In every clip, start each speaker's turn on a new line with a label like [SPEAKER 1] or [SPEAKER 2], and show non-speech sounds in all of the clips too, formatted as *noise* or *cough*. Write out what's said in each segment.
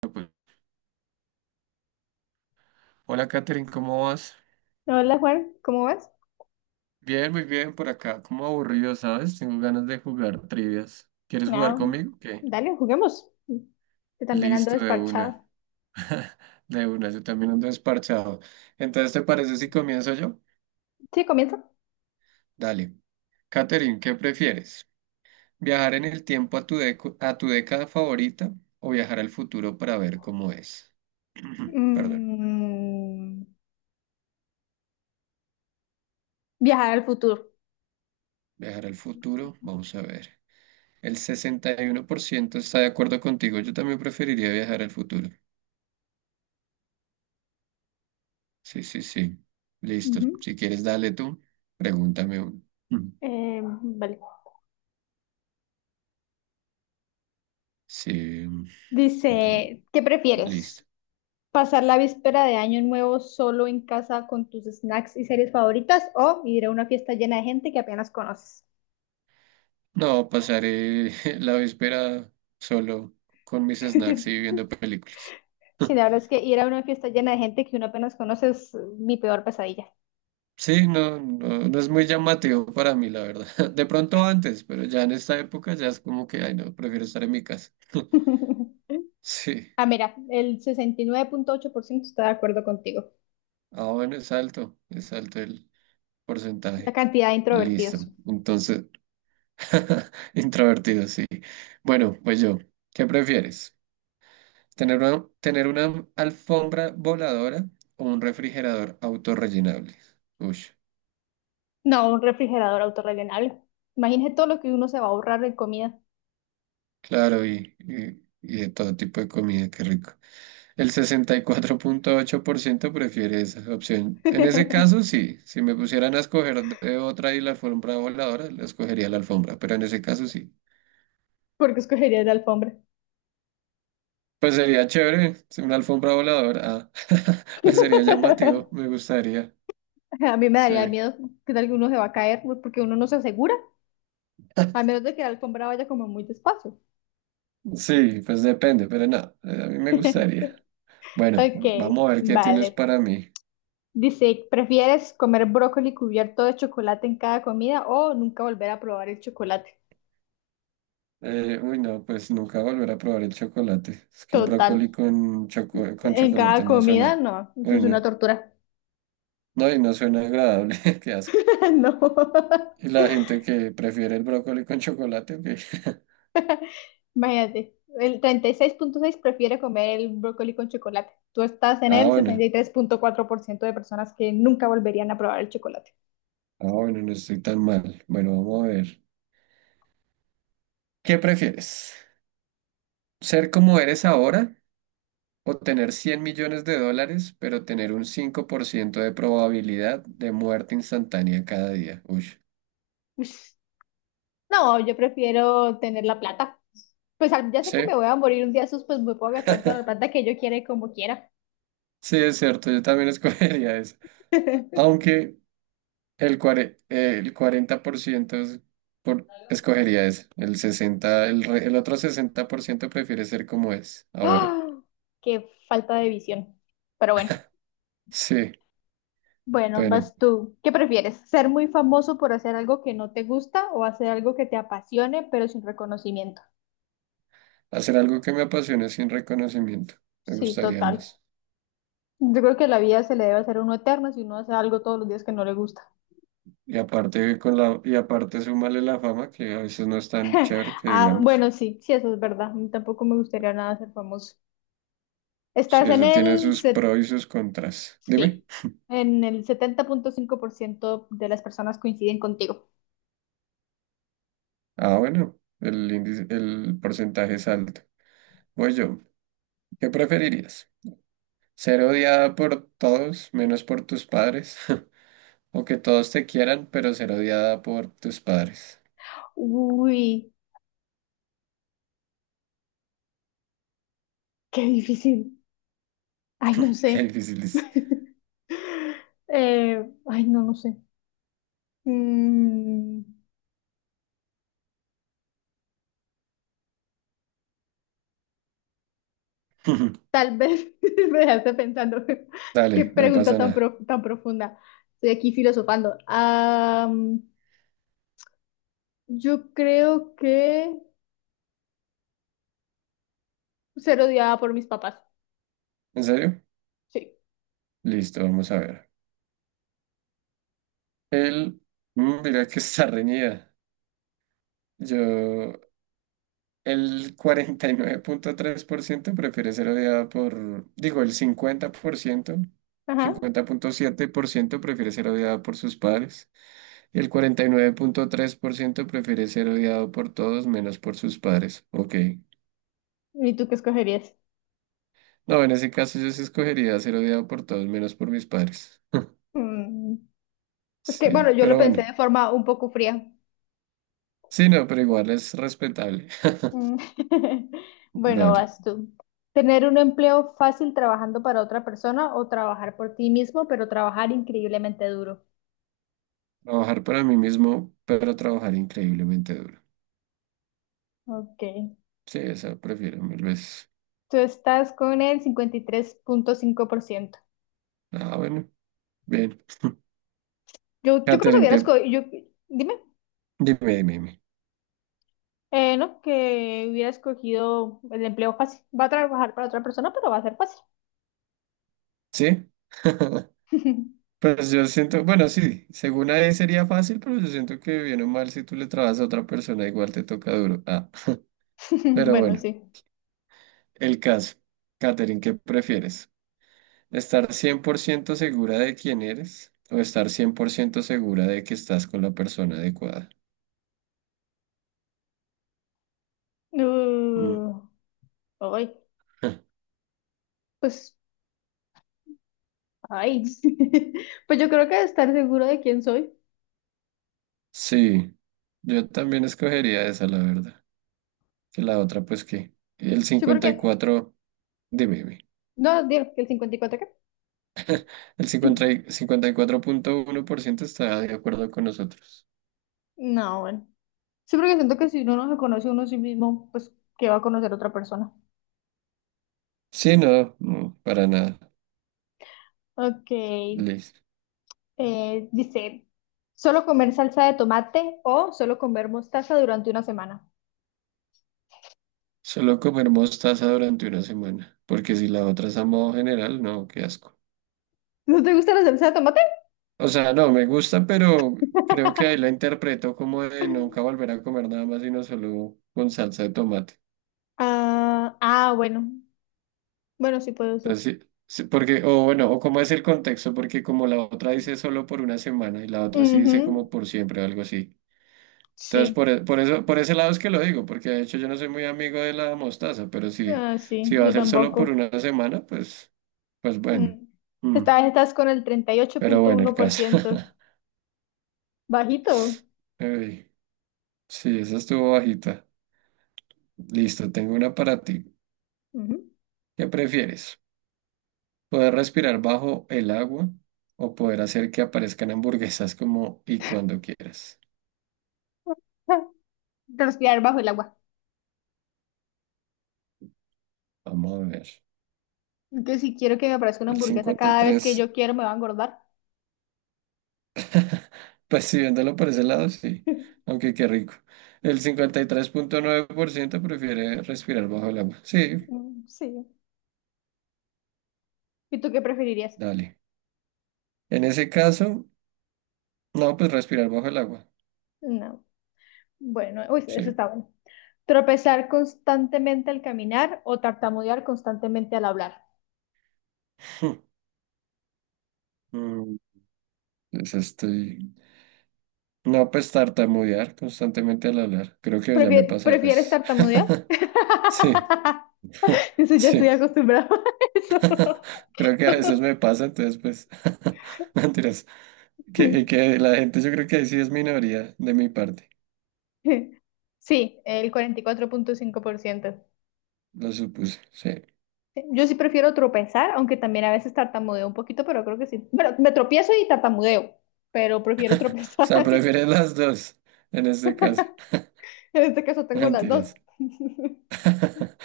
[SPEAKER 1] Pues, hola Katherine, ¿cómo vas?
[SPEAKER 2] Hola Juan, ¿cómo vas?
[SPEAKER 1] Bien, muy bien por acá, como aburrido, ¿sabes? Tengo ganas de jugar trivias. ¿Quieres jugar
[SPEAKER 2] No,
[SPEAKER 1] conmigo? ¿Qué?
[SPEAKER 2] dale, juguemos. Yo también ando
[SPEAKER 1] Listo, de una.
[SPEAKER 2] desparchada.
[SPEAKER 1] *laughs* De una, yo también ando desparchado. Entonces, ¿te parece si comienzo yo?
[SPEAKER 2] Sí, comienza.
[SPEAKER 1] Dale. Katherine, ¿qué prefieres? ¿Viajar en el tiempo a tu década favorita o viajar al futuro para ver cómo es? *clears throat* Perdón,
[SPEAKER 2] Mm, Viajar al futuro.
[SPEAKER 1] viajar al futuro, vamos a ver. El 61% está de acuerdo contigo, yo también preferiría viajar al futuro. Sí, sí, sí. Listo.
[SPEAKER 2] Ujú.
[SPEAKER 1] Si quieres, dale tú. Pregúntame uno. Mm.
[SPEAKER 2] Vale.
[SPEAKER 1] Sí.
[SPEAKER 2] Dice, ¿qué
[SPEAKER 1] Listo.
[SPEAKER 2] prefieres? ¿Pasar la víspera de Año Nuevo solo en casa con tus snacks y series favoritas o ir a una fiesta llena de gente que apenas conoces?
[SPEAKER 1] No, pasaré *laughs* la víspera solo con mis snacks y
[SPEAKER 2] *laughs*
[SPEAKER 1] viendo películas.
[SPEAKER 2] Sí, la
[SPEAKER 1] *laughs*
[SPEAKER 2] verdad es que ir a una fiesta llena de gente que uno apenas conoce es mi peor pesadilla.
[SPEAKER 1] Sí, no, no, no es muy llamativo para mí, la verdad. *laughs* De pronto antes, pero ya en esta época ya es como que, ay, no, prefiero estar en mi casa. *laughs*
[SPEAKER 2] *laughs*
[SPEAKER 1] Sí.
[SPEAKER 2] Ah, mira, el 69.8% está de acuerdo contigo.
[SPEAKER 1] Ah, bueno, es alto el
[SPEAKER 2] La
[SPEAKER 1] porcentaje.
[SPEAKER 2] cantidad de
[SPEAKER 1] Listo.
[SPEAKER 2] introvertidos.
[SPEAKER 1] Entonces, *laughs* introvertido, sí. Bueno, pues yo, ¿qué prefieres? ¿Tener una alfombra voladora o un refrigerador autorrellenable? Uy,
[SPEAKER 2] No, un refrigerador autorrellenable. Imagínese todo lo que uno se va a ahorrar en comida.
[SPEAKER 1] claro, y de todo tipo de comida, qué rico. El 64,8% prefiere esa opción. En ese caso,
[SPEAKER 2] *laughs*
[SPEAKER 1] sí, si me pusieran a escoger de otra y la alfombra voladora, la escogería la alfombra, pero en ese caso sí.
[SPEAKER 2] Porque escogería la alfombra.
[SPEAKER 1] Pues sería chévere, si una alfombra voladora, ah, *laughs* pues sería llamativo, me
[SPEAKER 2] *laughs*
[SPEAKER 1] gustaría.
[SPEAKER 2] A mí me
[SPEAKER 1] Sí.
[SPEAKER 2] daría miedo que tal que uno se va a caer porque uno no se asegura, a menos de que la alfombra vaya como muy despacio.
[SPEAKER 1] Sí, pues depende, pero no, a mí me
[SPEAKER 2] *laughs*
[SPEAKER 1] gustaría. Bueno,
[SPEAKER 2] Ok,
[SPEAKER 1] vamos a ver qué tienes
[SPEAKER 2] vale.
[SPEAKER 1] para mí.
[SPEAKER 2] Dice, ¿prefieres comer brócoli cubierto de chocolate en cada comida o nunca volver a probar el chocolate?
[SPEAKER 1] Uy, no, pues nunca volver a probar el chocolate. Es que el
[SPEAKER 2] Total.
[SPEAKER 1] brócoli con
[SPEAKER 2] En cada
[SPEAKER 1] chocolate no
[SPEAKER 2] comida,
[SPEAKER 1] suena.
[SPEAKER 2] no, eso
[SPEAKER 1] Uy,
[SPEAKER 2] es una
[SPEAKER 1] no.
[SPEAKER 2] tortura.
[SPEAKER 1] No, y no suena agradable, *laughs* qué asco.
[SPEAKER 2] *laughs* No,
[SPEAKER 1] Y la gente que prefiere el brócoli con chocolate, ok. *laughs*
[SPEAKER 2] imagínate. El 36.6 prefiere comer el brócoli con chocolate. Tú estás en
[SPEAKER 1] Ah,
[SPEAKER 2] el sesenta
[SPEAKER 1] bueno,
[SPEAKER 2] y tres punto cuatro por ciento de personas que nunca volverían a probar el chocolate.
[SPEAKER 1] ah, bueno, no estoy tan mal. Bueno, vamos a ver. ¿Qué prefieres? ¿Ser como eres ahora? ¿O tener 100 millones de dólares, pero tener un 5% de probabilidad de muerte instantánea cada día? Uy,
[SPEAKER 2] Ush. No, yo prefiero tener la plata. Pues ya sé
[SPEAKER 1] sí,
[SPEAKER 2] que me voy a morir un día, sus, pues me puedo gastar toda la plata que yo quiera y como quiera.
[SPEAKER 1] sí, es cierto, yo también *laughs* escogería eso.
[SPEAKER 2] *laughs*
[SPEAKER 1] Aunque el 40% escogería eso. El otro 60% prefiere ser como es ahora.
[SPEAKER 2] ¡Ah! Qué falta de visión. Pero bueno.
[SPEAKER 1] Sí,
[SPEAKER 2] Bueno,
[SPEAKER 1] bueno,
[SPEAKER 2] vas tú. ¿Qué prefieres? ¿Ser muy famoso por hacer algo que no te gusta o hacer algo que te apasione pero sin reconocimiento?
[SPEAKER 1] hacer algo que me apasione sin reconocimiento. Me
[SPEAKER 2] Sí,
[SPEAKER 1] gustaría
[SPEAKER 2] total.
[SPEAKER 1] más.
[SPEAKER 2] Yo creo que la vida se le debe hacer a uno eterno si uno hace algo todos los días que no le gusta.
[SPEAKER 1] Y aparte súmale la fama, que a veces no es tan
[SPEAKER 2] *laughs*
[SPEAKER 1] chévere que
[SPEAKER 2] Ah,
[SPEAKER 1] digamos.
[SPEAKER 2] bueno, sí, sí, eso es verdad. A mí tampoco me gustaría nada ser famoso.
[SPEAKER 1] Sí,
[SPEAKER 2] Estás en
[SPEAKER 1] eso tiene
[SPEAKER 2] el,
[SPEAKER 1] sus
[SPEAKER 2] se-
[SPEAKER 1] pros y sus contras. Dime.
[SPEAKER 2] Sí, en el 70.5% de las personas coinciden contigo.
[SPEAKER 1] Ah, bueno, el porcentaje es alto. Voy yo. ¿Qué preferirías? ¿Ser odiada por todos menos por tus padres? *laughs* ¿O que todos te quieran, pero ser odiada por tus padres?
[SPEAKER 2] Uy, qué difícil. Ay, no
[SPEAKER 1] *laughs* Qué
[SPEAKER 2] sé.
[SPEAKER 1] difícil es.
[SPEAKER 2] *laughs* Ay, no, no sé. Mm,
[SPEAKER 1] *laughs*
[SPEAKER 2] Tal vez *laughs* me dejaste pensando. *laughs* Qué
[SPEAKER 1] Dale, no
[SPEAKER 2] pregunta
[SPEAKER 1] pasa
[SPEAKER 2] tan,
[SPEAKER 1] nada.
[SPEAKER 2] tan profunda. Estoy aquí filosofando. Yo creo que ser odiada por mis papás.
[SPEAKER 1] ¿En serio?
[SPEAKER 2] Sí.
[SPEAKER 1] Listo, vamos a ver. Él, mira que está reñida. Yo El cuarenta y nueve punto tres por ciento prefiere ser odiado por, digo, el cincuenta cincuenta por ciento,
[SPEAKER 2] Ajá.
[SPEAKER 1] 50,7% prefiere ser odiado por sus padres y el 49,3% prefiere ser odiado por todos menos por sus padres. Ok.
[SPEAKER 2] ¿Y tú qué escogerías?
[SPEAKER 1] No, en ese caso yo sí escogería ser odiado por todos menos por mis padres. *laughs*
[SPEAKER 2] Mm, es que, bueno,
[SPEAKER 1] Sí,
[SPEAKER 2] yo lo
[SPEAKER 1] pero
[SPEAKER 2] pensé
[SPEAKER 1] bueno.
[SPEAKER 2] de forma un poco fría.
[SPEAKER 1] Sí, no, pero igual es respetable. *laughs*
[SPEAKER 2] Mm. *laughs* Bueno,
[SPEAKER 1] Dale.
[SPEAKER 2] vas tú. ¿Tener un empleo fácil trabajando para otra persona o trabajar por ti mismo, pero trabajar increíblemente duro?
[SPEAKER 1] Trabajar para mí mismo, pero trabajar increíblemente duro.
[SPEAKER 2] Ok.
[SPEAKER 1] Sí, esa prefiero mil veces.
[SPEAKER 2] Tú estás con el 53.5%.
[SPEAKER 1] Ah, bueno. Bien,
[SPEAKER 2] Yo creo que
[SPEAKER 1] Catherine,
[SPEAKER 2] hubiera
[SPEAKER 1] que
[SPEAKER 2] escogido, dime,
[SPEAKER 1] dime, dime, dime.
[SPEAKER 2] no, que hubiera escogido el empleo fácil. Va a trabajar para otra persona, pero va a ser fácil.
[SPEAKER 1] ¿Sí? *laughs*
[SPEAKER 2] *laughs*
[SPEAKER 1] Pues yo siento, bueno, sí, según a él sería fácil, pero yo siento que bien o mal, si tú le trabajas a otra persona, igual te toca duro. Ah, pero
[SPEAKER 2] Bueno,
[SPEAKER 1] bueno,
[SPEAKER 2] sí.
[SPEAKER 1] el caso. Catherine, ¿qué prefieres? ¿Estar 100% segura de quién eres o estar 100% segura de que estás con la persona adecuada? Mm.
[SPEAKER 2] Uh, Ay,
[SPEAKER 1] *laughs*
[SPEAKER 2] pues, ay. *laughs* Pues yo creo que estar seguro de quién soy.
[SPEAKER 1] Sí, yo también escogería esa, la verdad. Que la otra, pues que el
[SPEAKER 2] Sí,
[SPEAKER 1] cincuenta y
[SPEAKER 2] porque,
[SPEAKER 1] cuatro, dime, dime.
[SPEAKER 2] no, digo, que el 54, ¿qué?
[SPEAKER 1] El cincuenta y cuatro punto uno por ciento está de acuerdo con nosotros.
[SPEAKER 2] No, bueno. Sí, porque siento que si uno no se conoce uno a sí mismo, pues, ¿qué va a conocer otra persona?
[SPEAKER 1] Sí, no, no, para nada.
[SPEAKER 2] Ok.
[SPEAKER 1] Listo.
[SPEAKER 2] Dice, ¿solo comer salsa de tomate o solo comer mostaza durante una semana?
[SPEAKER 1] Solo comer mostaza durante una semana, porque si la otra es a modo general, no, qué asco.
[SPEAKER 2] ¿No te gusta la salsa de tomate?
[SPEAKER 1] O sea, no, me gusta, pero creo que ahí la
[SPEAKER 2] *laughs*
[SPEAKER 1] interpreto como de nunca volver a comer nada más sino solo con salsa de tomate.
[SPEAKER 2] Ah, ah, bueno. Bueno, sí puede ser.
[SPEAKER 1] Entonces, sí, sí, porque, o bueno, o cómo es el contexto, porque como la otra dice solo por una semana y la otra sí dice como
[SPEAKER 2] Ujú,
[SPEAKER 1] por siempre o algo así. Entonces,
[SPEAKER 2] sí,
[SPEAKER 1] por eso, por ese lado es que lo digo, porque de hecho yo no soy muy amigo de la mostaza, pero si,
[SPEAKER 2] ah, sí,
[SPEAKER 1] si va a
[SPEAKER 2] yo
[SPEAKER 1] ser solo por
[SPEAKER 2] tampoco.
[SPEAKER 1] una semana, pues bueno.
[SPEAKER 2] Mm.
[SPEAKER 1] Mm,
[SPEAKER 2] Esta vez estás con el
[SPEAKER 1] Pero bueno, el caso.
[SPEAKER 2] 38.1%.
[SPEAKER 1] *laughs*
[SPEAKER 2] Bajito.
[SPEAKER 1] Ey, sí, esa estuvo bajita. Listo, tengo una para ti.
[SPEAKER 2] Ujú.
[SPEAKER 1] ¿Qué prefieres? ¿Poder respirar bajo el agua o poder hacer que aparezcan hamburguesas como y cuando quieras?
[SPEAKER 2] *laughs* Te los tirar bajo el agua.
[SPEAKER 1] Vamos a ver.
[SPEAKER 2] Que si quiero que me aparezca una
[SPEAKER 1] El
[SPEAKER 2] hamburguesa
[SPEAKER 1] cincuenta y
[SPEAKER 2] cada vez que
[SPEAKER 1] tres
[SPEAKER 2] yo quiero, me va a engordar.
[SPEAKER 1] Pues sí, viéndolo por ese lado, sí.
[SPEAKER 2] *laughs*
[SPEAKER 1] Aunque qué rico. El 53,9% prefiere respirar bajo el agua. Sí,
[SPEAKER 2] Mm, sí. ¿Y tú qué preferirías?
[SPEAKER 1] dale. En ese caso, no, pues respirar bajo el agua.
[SPEAKER 2] No. Bueno, uy, eso
[SPEAKER 1] Sí.
[SPEAKER 2] está bueno. Tropezar constantemente al caminar o tartamudear constantemente al hablar.
[SPEAKER 1] *laughs* Mm, Pues estoy. No, pues tartamudear constantemente al hablar. Creo que ya me pasa a
[SPEAKER 2] ¿Prefieres
[SPEAKER 1] veces.
[SPEAKER 2] tartamudear?
[SPEAKER 1] *laughs* Sí, *laughs*
[SPEAKER 2] *laughs* Eso ya estoy
[SPEAKER 1] sí.
[SPEAKER 2] acostumbrado *laughs* a eso.
[SPEAKER 1] *laughs* Creo que a veces me pasa, entonces, pues. *laughs* Mentiras. Que la gente, yo creo que ahí sí es minoría de mi parte.
[SPEAKER 2] Sí, el 44.5%.
[SPEAKER 1] Lo supuse, sí.
[SPEAKER 2] Yo sí prefiero tropezar, aunque también a veces tartamudeo un poquito, pero creo que sí. Bueno, me tropiezo y tartamudeo, pero prefiero
[SPEAKER 1] O
[SPEAKER 2] tropezar.
[SPEAKER 1] sea,
[SPEAKER 2] *laughs*
[SPEAKER 1] prefieres las dos en este caso.
[SPEAKER 2] En este caso tengo las dos.
[SPEAKER 1] Mentiras.
[SPEAKER 2] *laughs*
[SPEAKER 1] *laughs*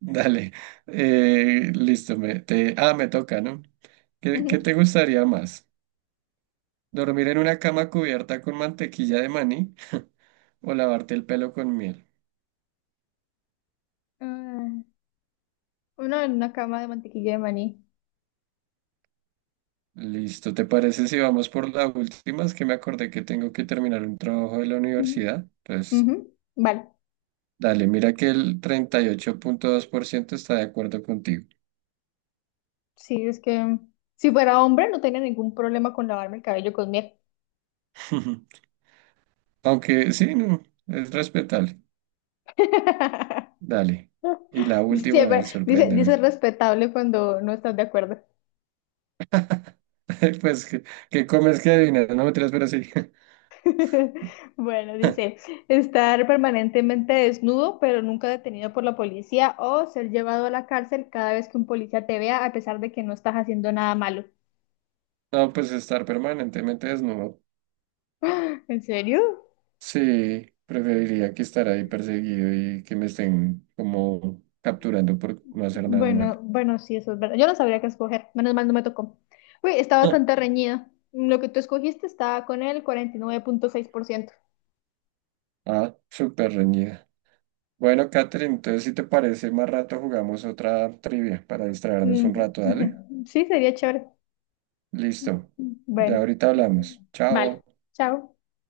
[SPEAKER 1] Dale. Listo. Me toca, ¿no? ¿Qué
[SPEAKER 2] Ujú.
[SPEAKER 1] te gustaría más? ¿Dormir en una cama cubierta con mantequilla de maní o lavarte el pelo con miel?
[SPEAKER 2] Ah, uno en una cama de mantequilla de maní.
[SPEAKER 1] Listo. ¿Te parece si vamos por la última? Es que me acordé que tengo que terminar un trabajo de la
[SPEAKER 2] Ujú,
[SPEAKER 1] universidad. Entonces,
[SPEAKER 2] ujú, vale,
[SPEAKER 1] dale, mira que el 38,2% está de acuerdo contigo.
[SPEAKER 2] sí, es que si fuera hombre no tenía ningún problema con lavarme el cabello con miel.
[SPEAKER 1] *laughs* Aunque sí, no, es respetable.
[SPEAKER 2] *laughs*
[SPEAKER 1] Dale. Y la
[SPEAKER 2] Dice,
[SPEAKER 1] última, a ver,
[SPEAKER 2] dice
[SPEAKER 1] sorpréndeme.
[SPEAKER 2] respetable cuando no estás de acuerdo.
[SPEAKER 1] *laughs* Pues, ¿qué comes que adivinas? No me tiras, pero sí.
[SPEAKER 2] *laughs* Bueno, dice,
[SPEAKER 1] *laughs*
[SPEAKER 2] estar permanentemente desnudo, pero nunca detenido por la policía, o ser llevado a la cárcel cada vez que un policía te vea, a pesar de que no estás haciendo nada malo.
[SPEAKER 1] No, pues estar permanentemente desnudo.
[SPEAKER 2] ¿En serio?
[SPEAKER 1] Sí, preferiría que estar ahí perseguido y que me estén como capturando por no hacer nada
[SPEAKER 2] Bueno,
[SPEAKER 1] malo.
[SPEAKER 2] bueno, sí, eso es verdad. Yo no sabría qué escoger. Menos mal no me tocó. Uy, está bastante
[SPEAKER 1] *laughs*
[SPEAKER 2] reñida. Lo que tú escogiste está con el 49.6%.
[SPEAKER 1] Ah, súper reñida. Bueno, Catherine, entonces si te parece, más rato jugamos otra trivia para distraernos
[SPEAKER 2] Mm,
[SPEAKER 1] un rato,
[SPEAKER 2] *laughs*
[SPEAKER 1] dale.
[SPEAKER 2] ujú. Sí, sería chévere.
[SPEAKER 1] Listo. Ya
[SPEAKER 2] Bueno,
[SPEAKER 1] ahorita hablamos. Chao.
[SPEAKER 2] vale. Chao.